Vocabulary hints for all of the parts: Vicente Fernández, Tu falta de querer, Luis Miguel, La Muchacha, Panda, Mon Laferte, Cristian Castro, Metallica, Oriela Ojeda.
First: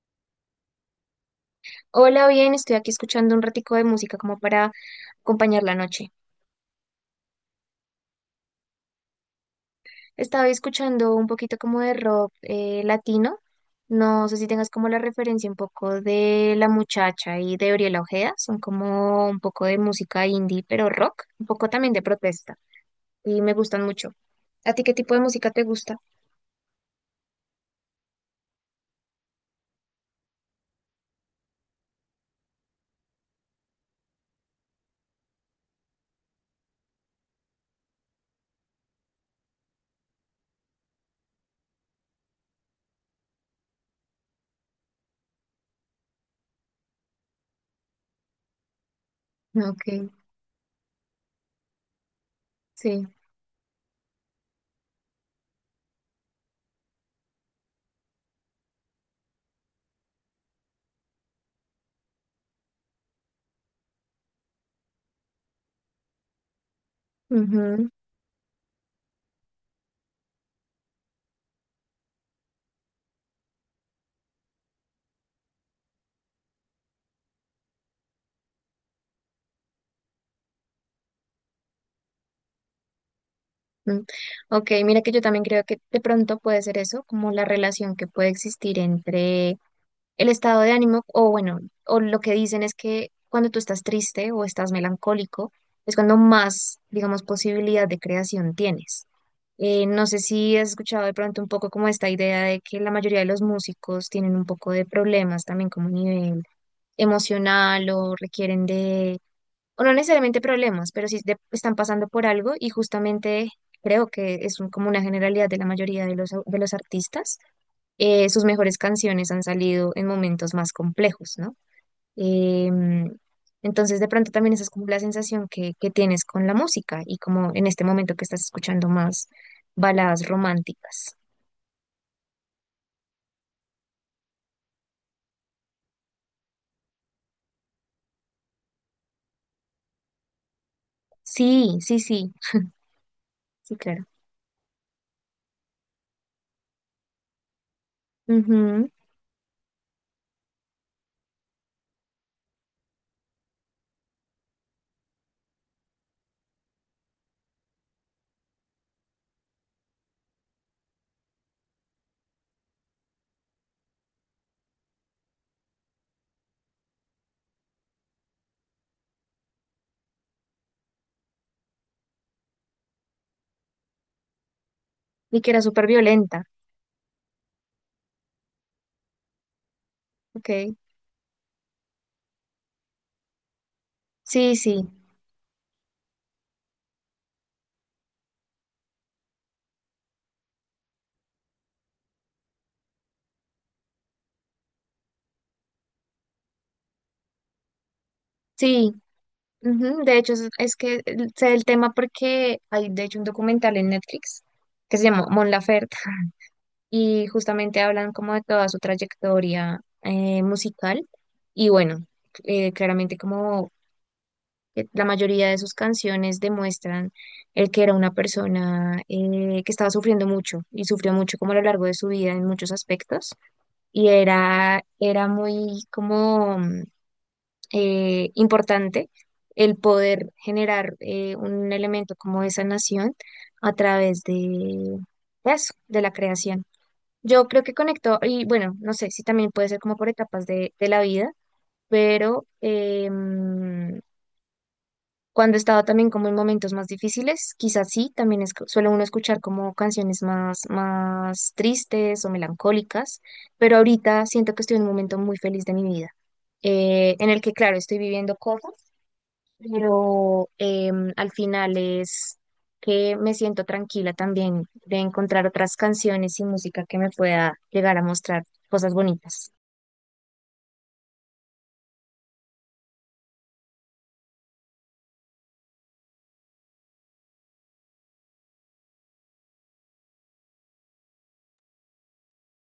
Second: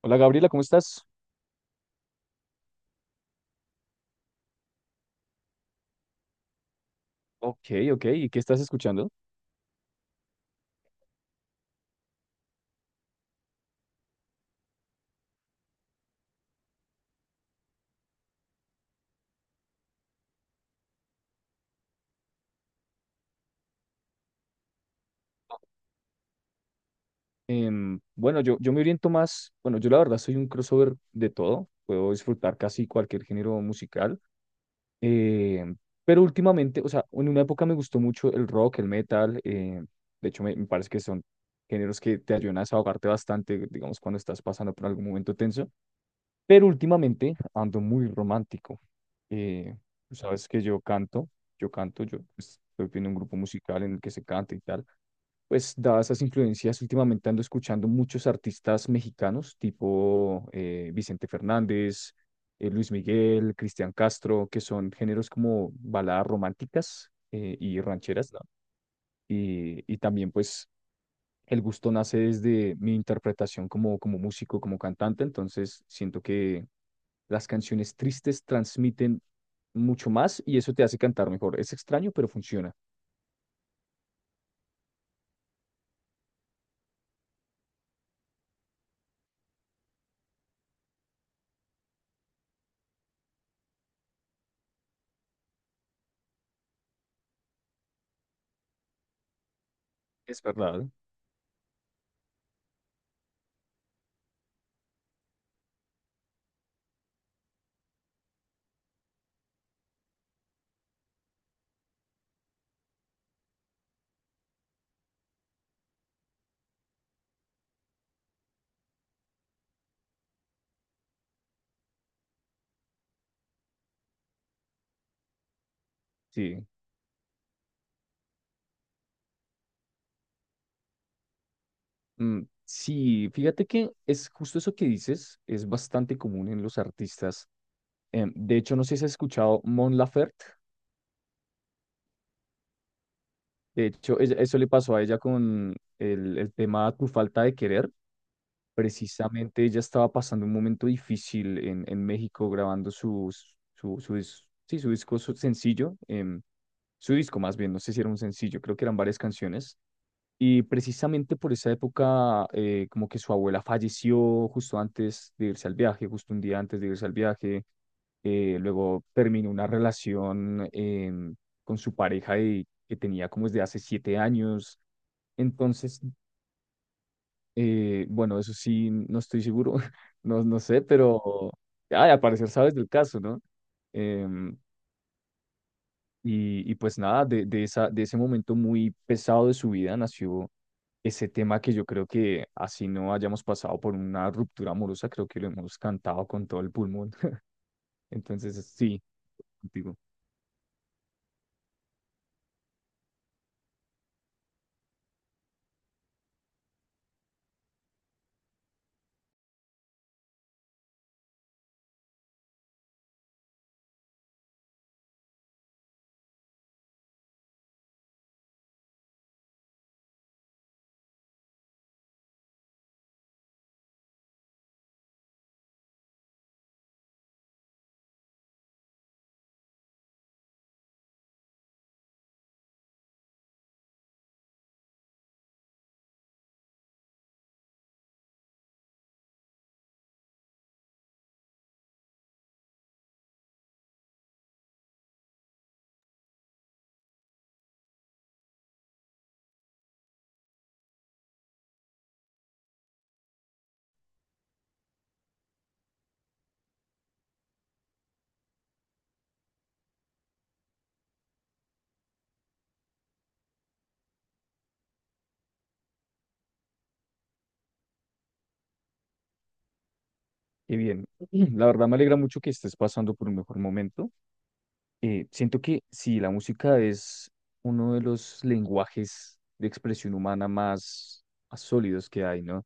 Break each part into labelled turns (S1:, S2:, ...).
S1: Hola Gabriela, ¿cómo estás?
S2: Hola, bien, estoy aquí escuchando un ratico de música como para acompañar la noche.
S1: Ok, ok, ¿y qué estás escuchando?
S2: Estaba escuchando un poquito como de rock latino. No sé si tengas como la referencia un poco de La Muchacha y de Oriela Ojeda. Son como un poco de música indie, pero rock, un poco también de protesta. Y me gustan mucho. ¿A ti qué tipo de música te gusta?
S1: Bueno, yo me oriento más, bueno, yo la verdad soy un crossover de todo, puedo disfrutar casi cualquier género musical, em, pero últimamente, o sea, en una época me gustó mucho el rock, el metal, de hecho me parece que son géneros que te ayudan a desahogarte bastante, digamos, cuando estás pasando por algún momento tenso, pero últimamente ando muy romántico. Eh,
S2: Ok,
S1: tú sabes que yo canto, yo canto, yo pues, estoy
S2: sí,
S1: en un grupo musical en el que se canta y tal. Pues dadas esas influencias, últimamente ando escuchando muchos artistas mexicanos, tipo Vicente Fernández, Luis Miguel, Cristian Castro, que son géneros como baladas románticas y
S2: ujú,
S1: rancheras, ¿no? Y también pues el gusto nace desde mi interpretación como, como músico, como cantante, entonces siento que las canciones tristes transmiten mucho más y eso te hace cantar mejor. Es extraño, pero funciona.
S2: mm. Ok, mira que yo también creo que de pronto puede ser eso, como la relación que puede existir entre el estado de ánimo, o bueno, o lo que dicen es que cuando tú estás triste o estás melancólico, es cuando más, digamos, posibilidad de creación tienes. No sé
S1: Es
S2: si has
S1: verdad.
S2: escuchado de pronto un poco como esta idea de que la mayoría de los músicos tienen un poco de problemas también como a nivel emocional o requieren de, o no necesariamente problemas, pero sí están pasando por algo y justamente creo que es como una generalidad de la mayoría de los, de los artistas sus mejores canciones han salido en momentos más complejos, ¿no? Em, entonces, de pronto también esa es como la sensación que tienes con la
S1: Sí.
S2: música y como en este momento que estás escuchando más baladas románticas.
S1: Mm, sí, fíjate que es justo eso que dices, es bastante común en los artistas. Em, de hecho, no sé si has escuchado Mon Laferte.
S2: Sí, sí, sí, sí,
S1: De
S2: claro.
S1: hecho, ella- eso le pasó a ella con el tema Tu falta de querer.
S2: Ujú.
S1: Precisamente ella estaba pasando un momento difícil en México grabando dis- sí, su disco su sencillo, su disco más bien, no sé si era un sencillo, creo que eran varias canciones. Y precisamente por esa época, como que su abuela falleció justo antes de irse al viaje, justo un día antes de irse al viaje. Luego terminó una relación con su pareja y- que tenía como desde hace 7 años.
S2: Y que era súper
S1: Entonces,
S2: violenta.
S1: bueno, eso sí, no estoy seguro, no, no
S2: Ok.
S1: sé, pero ay, al parecer sabes del caso, ¿no?
S2: Sí,
S1: Em,
S2: sí,
S1: Y y pues nada, de ese momento muy pesado de su vida nació ese tema que yo creo que así no hayamos pasado por una ruptura amorosa, creo que lo hemos cantado con todo el pulmón. Entonces,
S2: sí.
S1: sí, contigo.
S2: Ujú. De hecho, es que sé el tema porque hay, de hecho, un documental en Netflix que se llama Mon Laferte y justamente hablan como de toda su trayectoria musical y bueno, claramente como que la mayoría de sus canciones demuestran el que era una persona que estaba sufriendo mucho y sufrió mucho como a lo largo de su vida en muchos aspectos y era, era muy como importante el poder generar un elemento como de sanación a través de eso, de la creación. Yo creo que conectó, y bueno, no sé si también puede ser como por etapas de la vida, pero cuando he estado también como en momentos más difíciles, quizás sí, también es, suele uno escuchar como canciones más, más tristes o melancólicas, pero ahorita siento que estoy en un momento muy feliz de mi vida, en el que, claro, estoy viviendo cosas pero al final es que me siento tranquila también de encontrar otras canciones y música que me pueda llegar a mostrar cosas bonitas.
S1: Y bien, la verdad me alegra mucho que estés pasando por un mejor momento. Siento que sí, la música es uno de los lenguajes de expresión humana más sólidos que hay, ¿no?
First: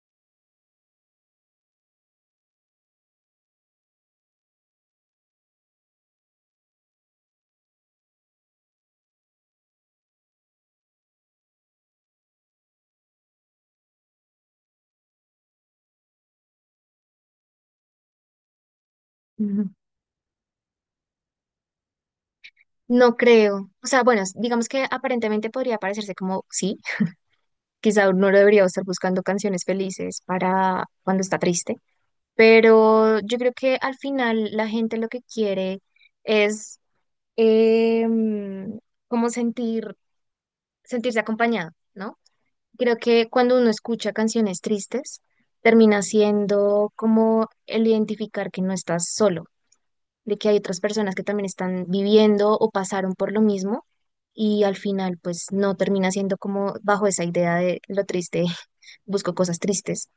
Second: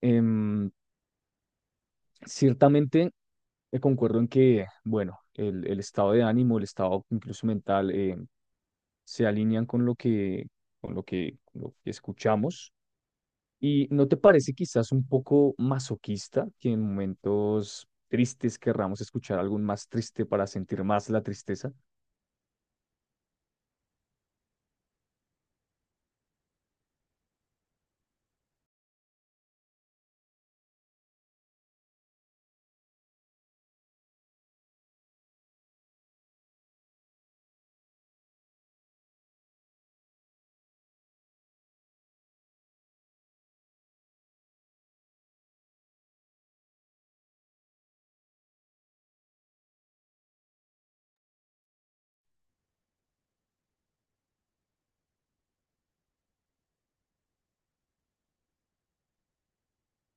S1: Em, ciertamente concuerdo en que, bueno, el estado de ánimo, el estado incluso mental, se alinean con con lo que escuchamos. ¿Y no te parece quizás un poco masoquista que en momentos tristes querramos escuchar algo
S2: Ujú.
S1: más triste para sentir más la tristeza?
S2: No creo, o sea, bueno, digamos que aparentemente podría parecerse como, sí, quizá uno debería estar buscando canciones felices para cuando está triste, pero yo creo que al final la gente lo que quiere es em, como sentir, sentirse acompañado, ¿no? Creo que cuando uno escucha canciones tristes, termina siendo como el identificar que no estás solo, de que hay otras personas que también están viviendo o pasaron por lo mismo y al final pues no termina siendo como bajo esa idea de lo triste, busco cosas tristes,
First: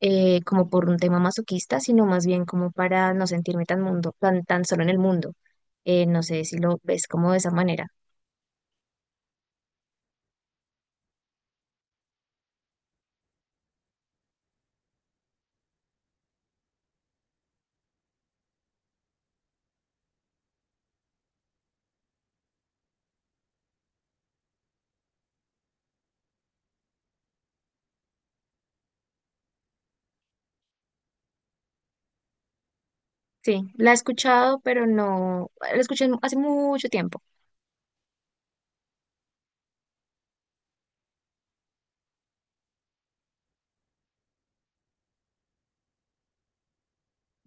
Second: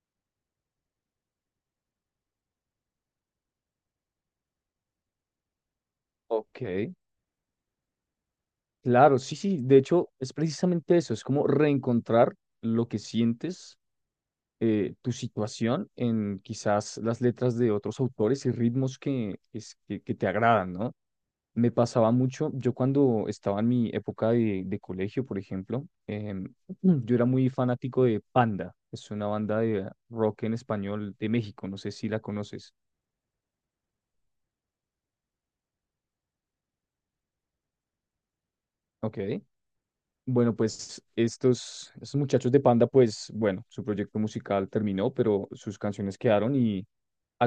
S2: como por un tema masoquista, sino más bien como para no sentirme tan mundo, tan, tan solo en el mundo. No sé si
S1: Ok,
S2: lo ves como de esa manera.
S1: claro, sí, sí, de hecho es precisamente eso, es como reencontrar lo que sientes, tu situación en quizás las letras de otros autores y ritmos es- que te agradan, ¿no? Me pasaba mucho, yo cuando estaba en mi época de colegio, por ejemplo, em, Mm. Yo era muy fanático de Panda, es una banda de rock en español de México, no sé si la conoces.
S2: Sí, la he escuchado, pero no, la escuché hace mucho tiempo.
S1: Ok. Bueno, pues estos muchachos de Panda, pues bueno, su proyecto musical terminó, pero sus canciones quedaron y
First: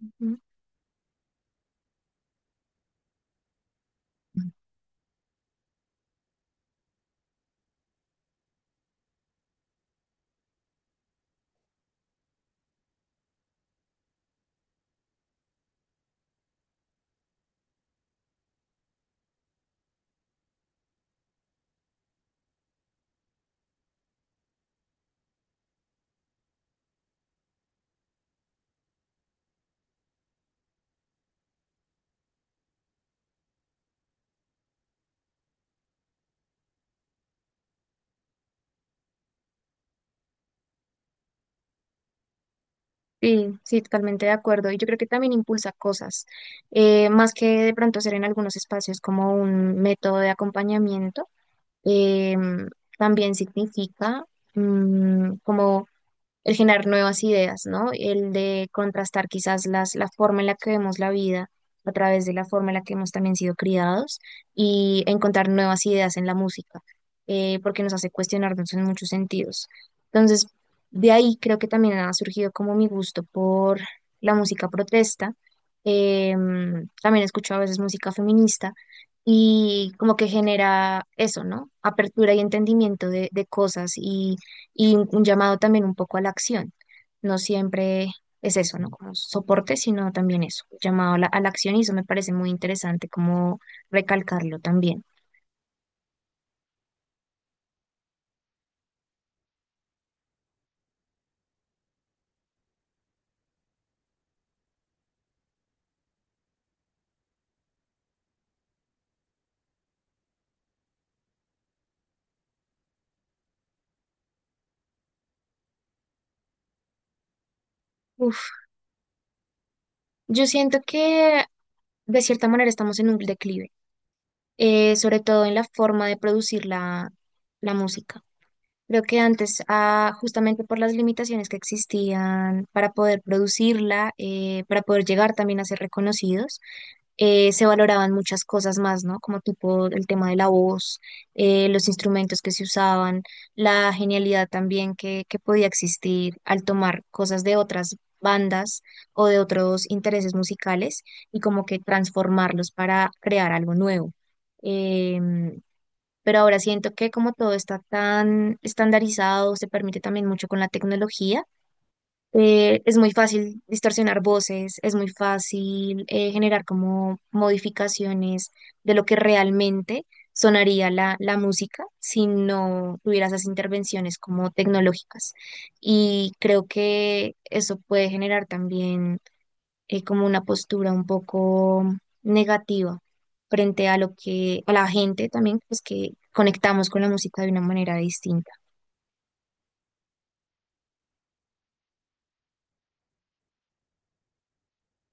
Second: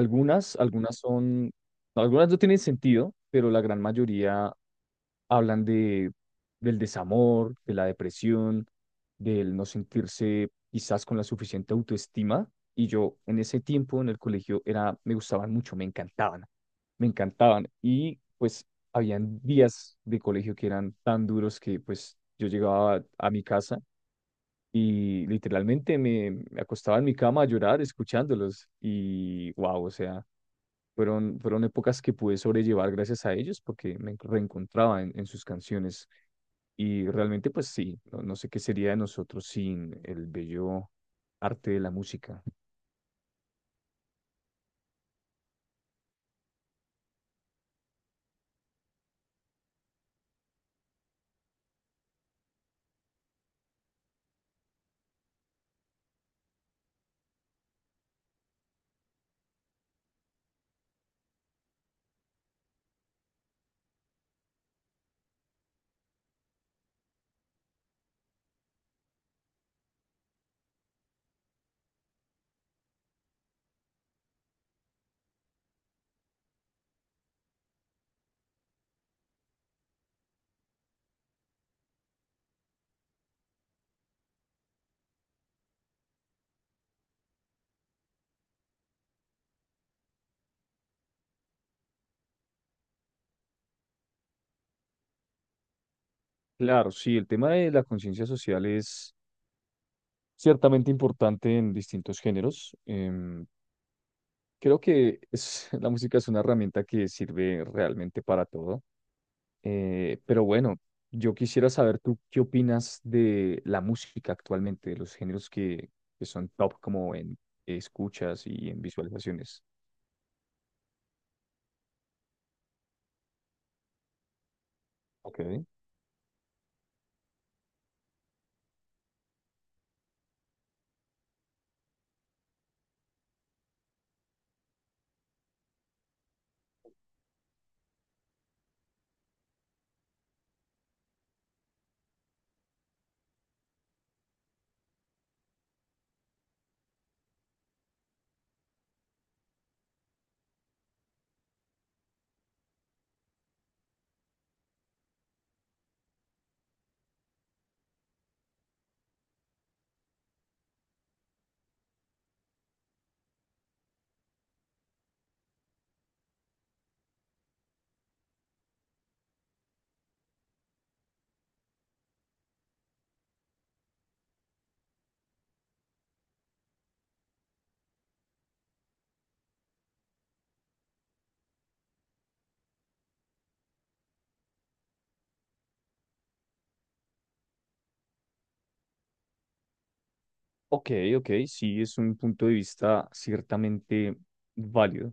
S2: Ujú.
S1: algunas son, algunas no tienen sentido, pero la gran mayoría hablan de, del desamor, de la depresión, del no sentirse quizás con la suficiente autoestima. Y yo en ese tiempo en el colegio era, me gustaban mucho, me encantaban, me encantaban. Y pues habían días de colegio que eran tan duros que pues yo llegaba a mi casa y literalmente me acostaba en mi cama a llorar escuchándolos. Y wow, o sea fueron épocas que pude sobrellevar gracias a ellos porque me reencontraba en sus canciones. Y realmente, pues sí, no, no sé qué sería de nosotros sin el bello arte de la música.
S2: Sí, sí, totalmente de acuerdo. Y yo creo que también impulsa cosas, más que de pronto ser en algunos espacios como un método de acompañamiento, em, también significa como el generar nuevas ideas, ¿no? El de contrastar quizás las, la forma en la que vemos la vida a través de la forma en la que hemos también sido criados y encontrar nuevas ideas en la música, porque nos hace cuestionarnos en muchos sentidos. Entonces, de ahí creo que también ha surgido como mi gusto por la música protesta. También escucho a veces música feminista y como que genera eso, ¿no? Apertura y entendimiento de cosas y un llamado también un poco a la acción. No siempre es eso, ¿no? Como soporte, sino también eso, un llamado a la acción y eso me parece muy interesante como recalcarlo también.
S1: Claro, sí, el tema de la conciencia social es ciertamente importante en distintos géneros. Em, creo que es- la música es una herramienta que sirve realmente para todo. Pero bueno, yo quisiera saber tú qué opinas de la música actualmente, de los géneros que son top como en
S2: Uf,
S1: escuchas y en visualizaciones.
S2: yo siento que de cierta manera estamos en un declive, sobre todo en la
S1: Ok.
S2: forma de producir la, la música. Creo que antes, ah, justamente por las limitaciones que existían para poder producirla, para poder llegar también a ser reconocidos, se valoraban muchas cosas más, ¿no? Como tipo el tema de la voz, los instrumentos que se usaban, la genialidad también que podía existir al tomar cosas de otras bandas o de otros intereses musicales y como que transformarlos para crear algo nuevo. Em, pero ahora siento que como todo está tan estandarizado, se permite también mucho con la tecnología, es muy fácil distorsionar voces, es muy fácil generar como modificaciones de lo que realmente sonaría la, la música si no tuviera esas intervenciones como tecnológicas. Y creo que eso puede generar también como una postura un poco negativa frente a lo que, a la gente también, pues que conectamos con la música de una manera distinta.
S1: Ok, ok, sí, es un punto de vista ciertamente válido,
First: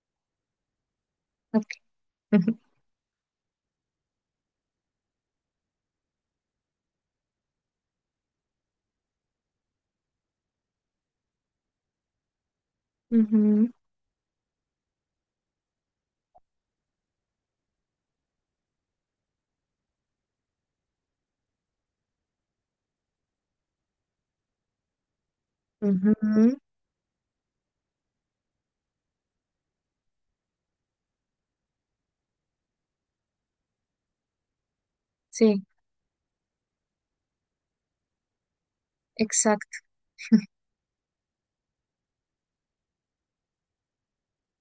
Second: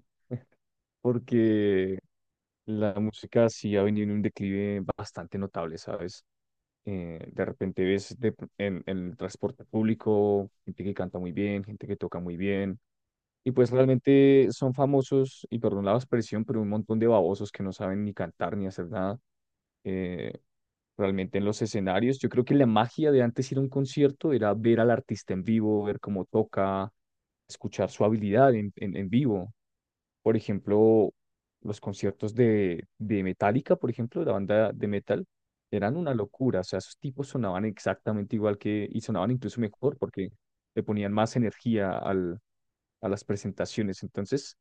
S2: Ok.
S1: porque la música sí ha venido en un declive bastante notable, ¿sabes? De repente ves de- en el transporte público gente que canta muy bien, gente que toca muy bien. Y
S2: Ujú,
S1: pues realmente son famosos, y perdón la expresión, pero un montón de babosos que no saben ni cantar ni hacer nada. eh, Realmente en los escenarios, yo creo que la magia de antes ir a un concierto era ver al artista en vivo, ver
S2: ujú,
S1: cómo
S2: ujú.
S1: toca, escuchar su habilidad en vivo. Por ejemplo, los conciertos de Metallica, por ejemplo, la banda de metal,
S2: Sí,
S1: eran una locura. O sea, esos tipos sonaban exactamente igual que, y sonaban incluso
S2: exacto.
S1: mejor porque le ponían más energía al a las presentaciones. Entonces,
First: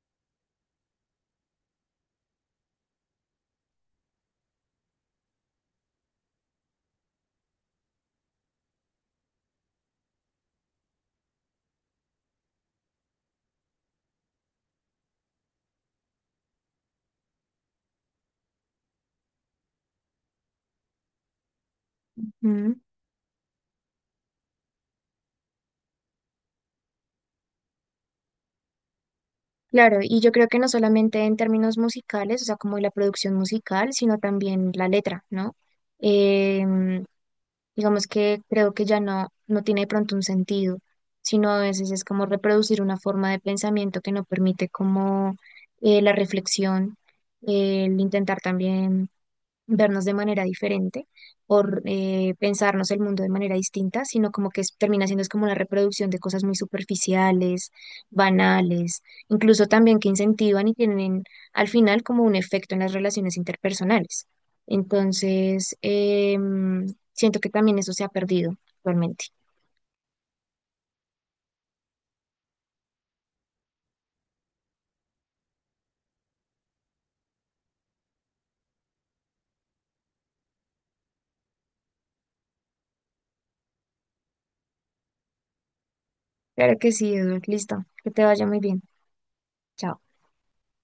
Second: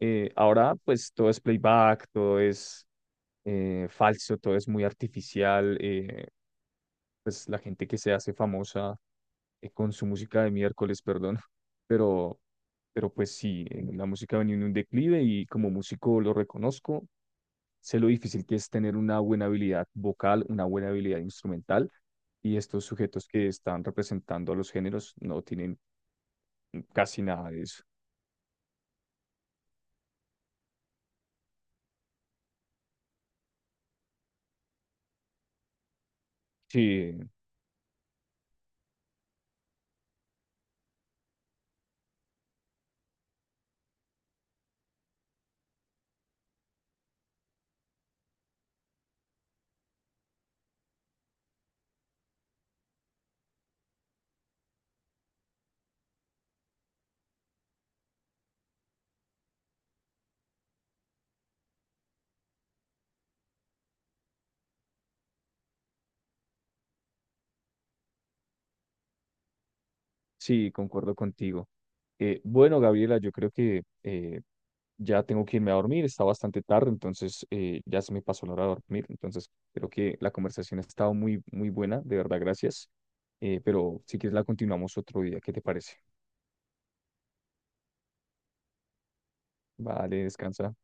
S1: ahora pues todo es playback, todo es falso, todo es muy artificial. Pues la gente que se hace famosa con su música de miércoles, perdón, pero, pero pues sí, la música ha venido en un declive y como músico lo reconozco. Sé lo difícil que es tener una buena habilidad vocal, una buena habilidad instrumental, y
S2: Ujú.
S1: estos sujetos que están representando a los géneros no tienen casi nada de eso.
S2: Claro, y yo creo que no solamente en términos musicales, o sea, como la producción musical, sino también la letra, ¿no? Em,
S1: Sí,
S2: digamos que creo que ya no, no tiene de pronto un sentido, sino a veces es como reproducir una forma de pensamiento que no permite como la reflexión, el intentar también vernos de manera diferente o pensarnos el mundo de manera distinta, sino como que termina siendo es como una reproducción de cosas muy superficiales, banales, incluso también que incentivan y tienen al final como un efecto en las relaciones interpersonales. Entonces, em, siento que también eso se ha perdido actualmente.
S1: sí, concuerdo contigo. Bueno, Gabriela, yo creo que ya tengo que irme a dormir, está bastante tarde, entonces ya se me pasó la hora de dormir, entonces creo que la conversación ha estado muy buena, de verdad, gracias. Pero si quieres la continuamos otro día, ¿qué te parece?
S2: Claro que sí, Eduard, listo, que te vaya muy bien. Chao.
S1: Vale, descansa.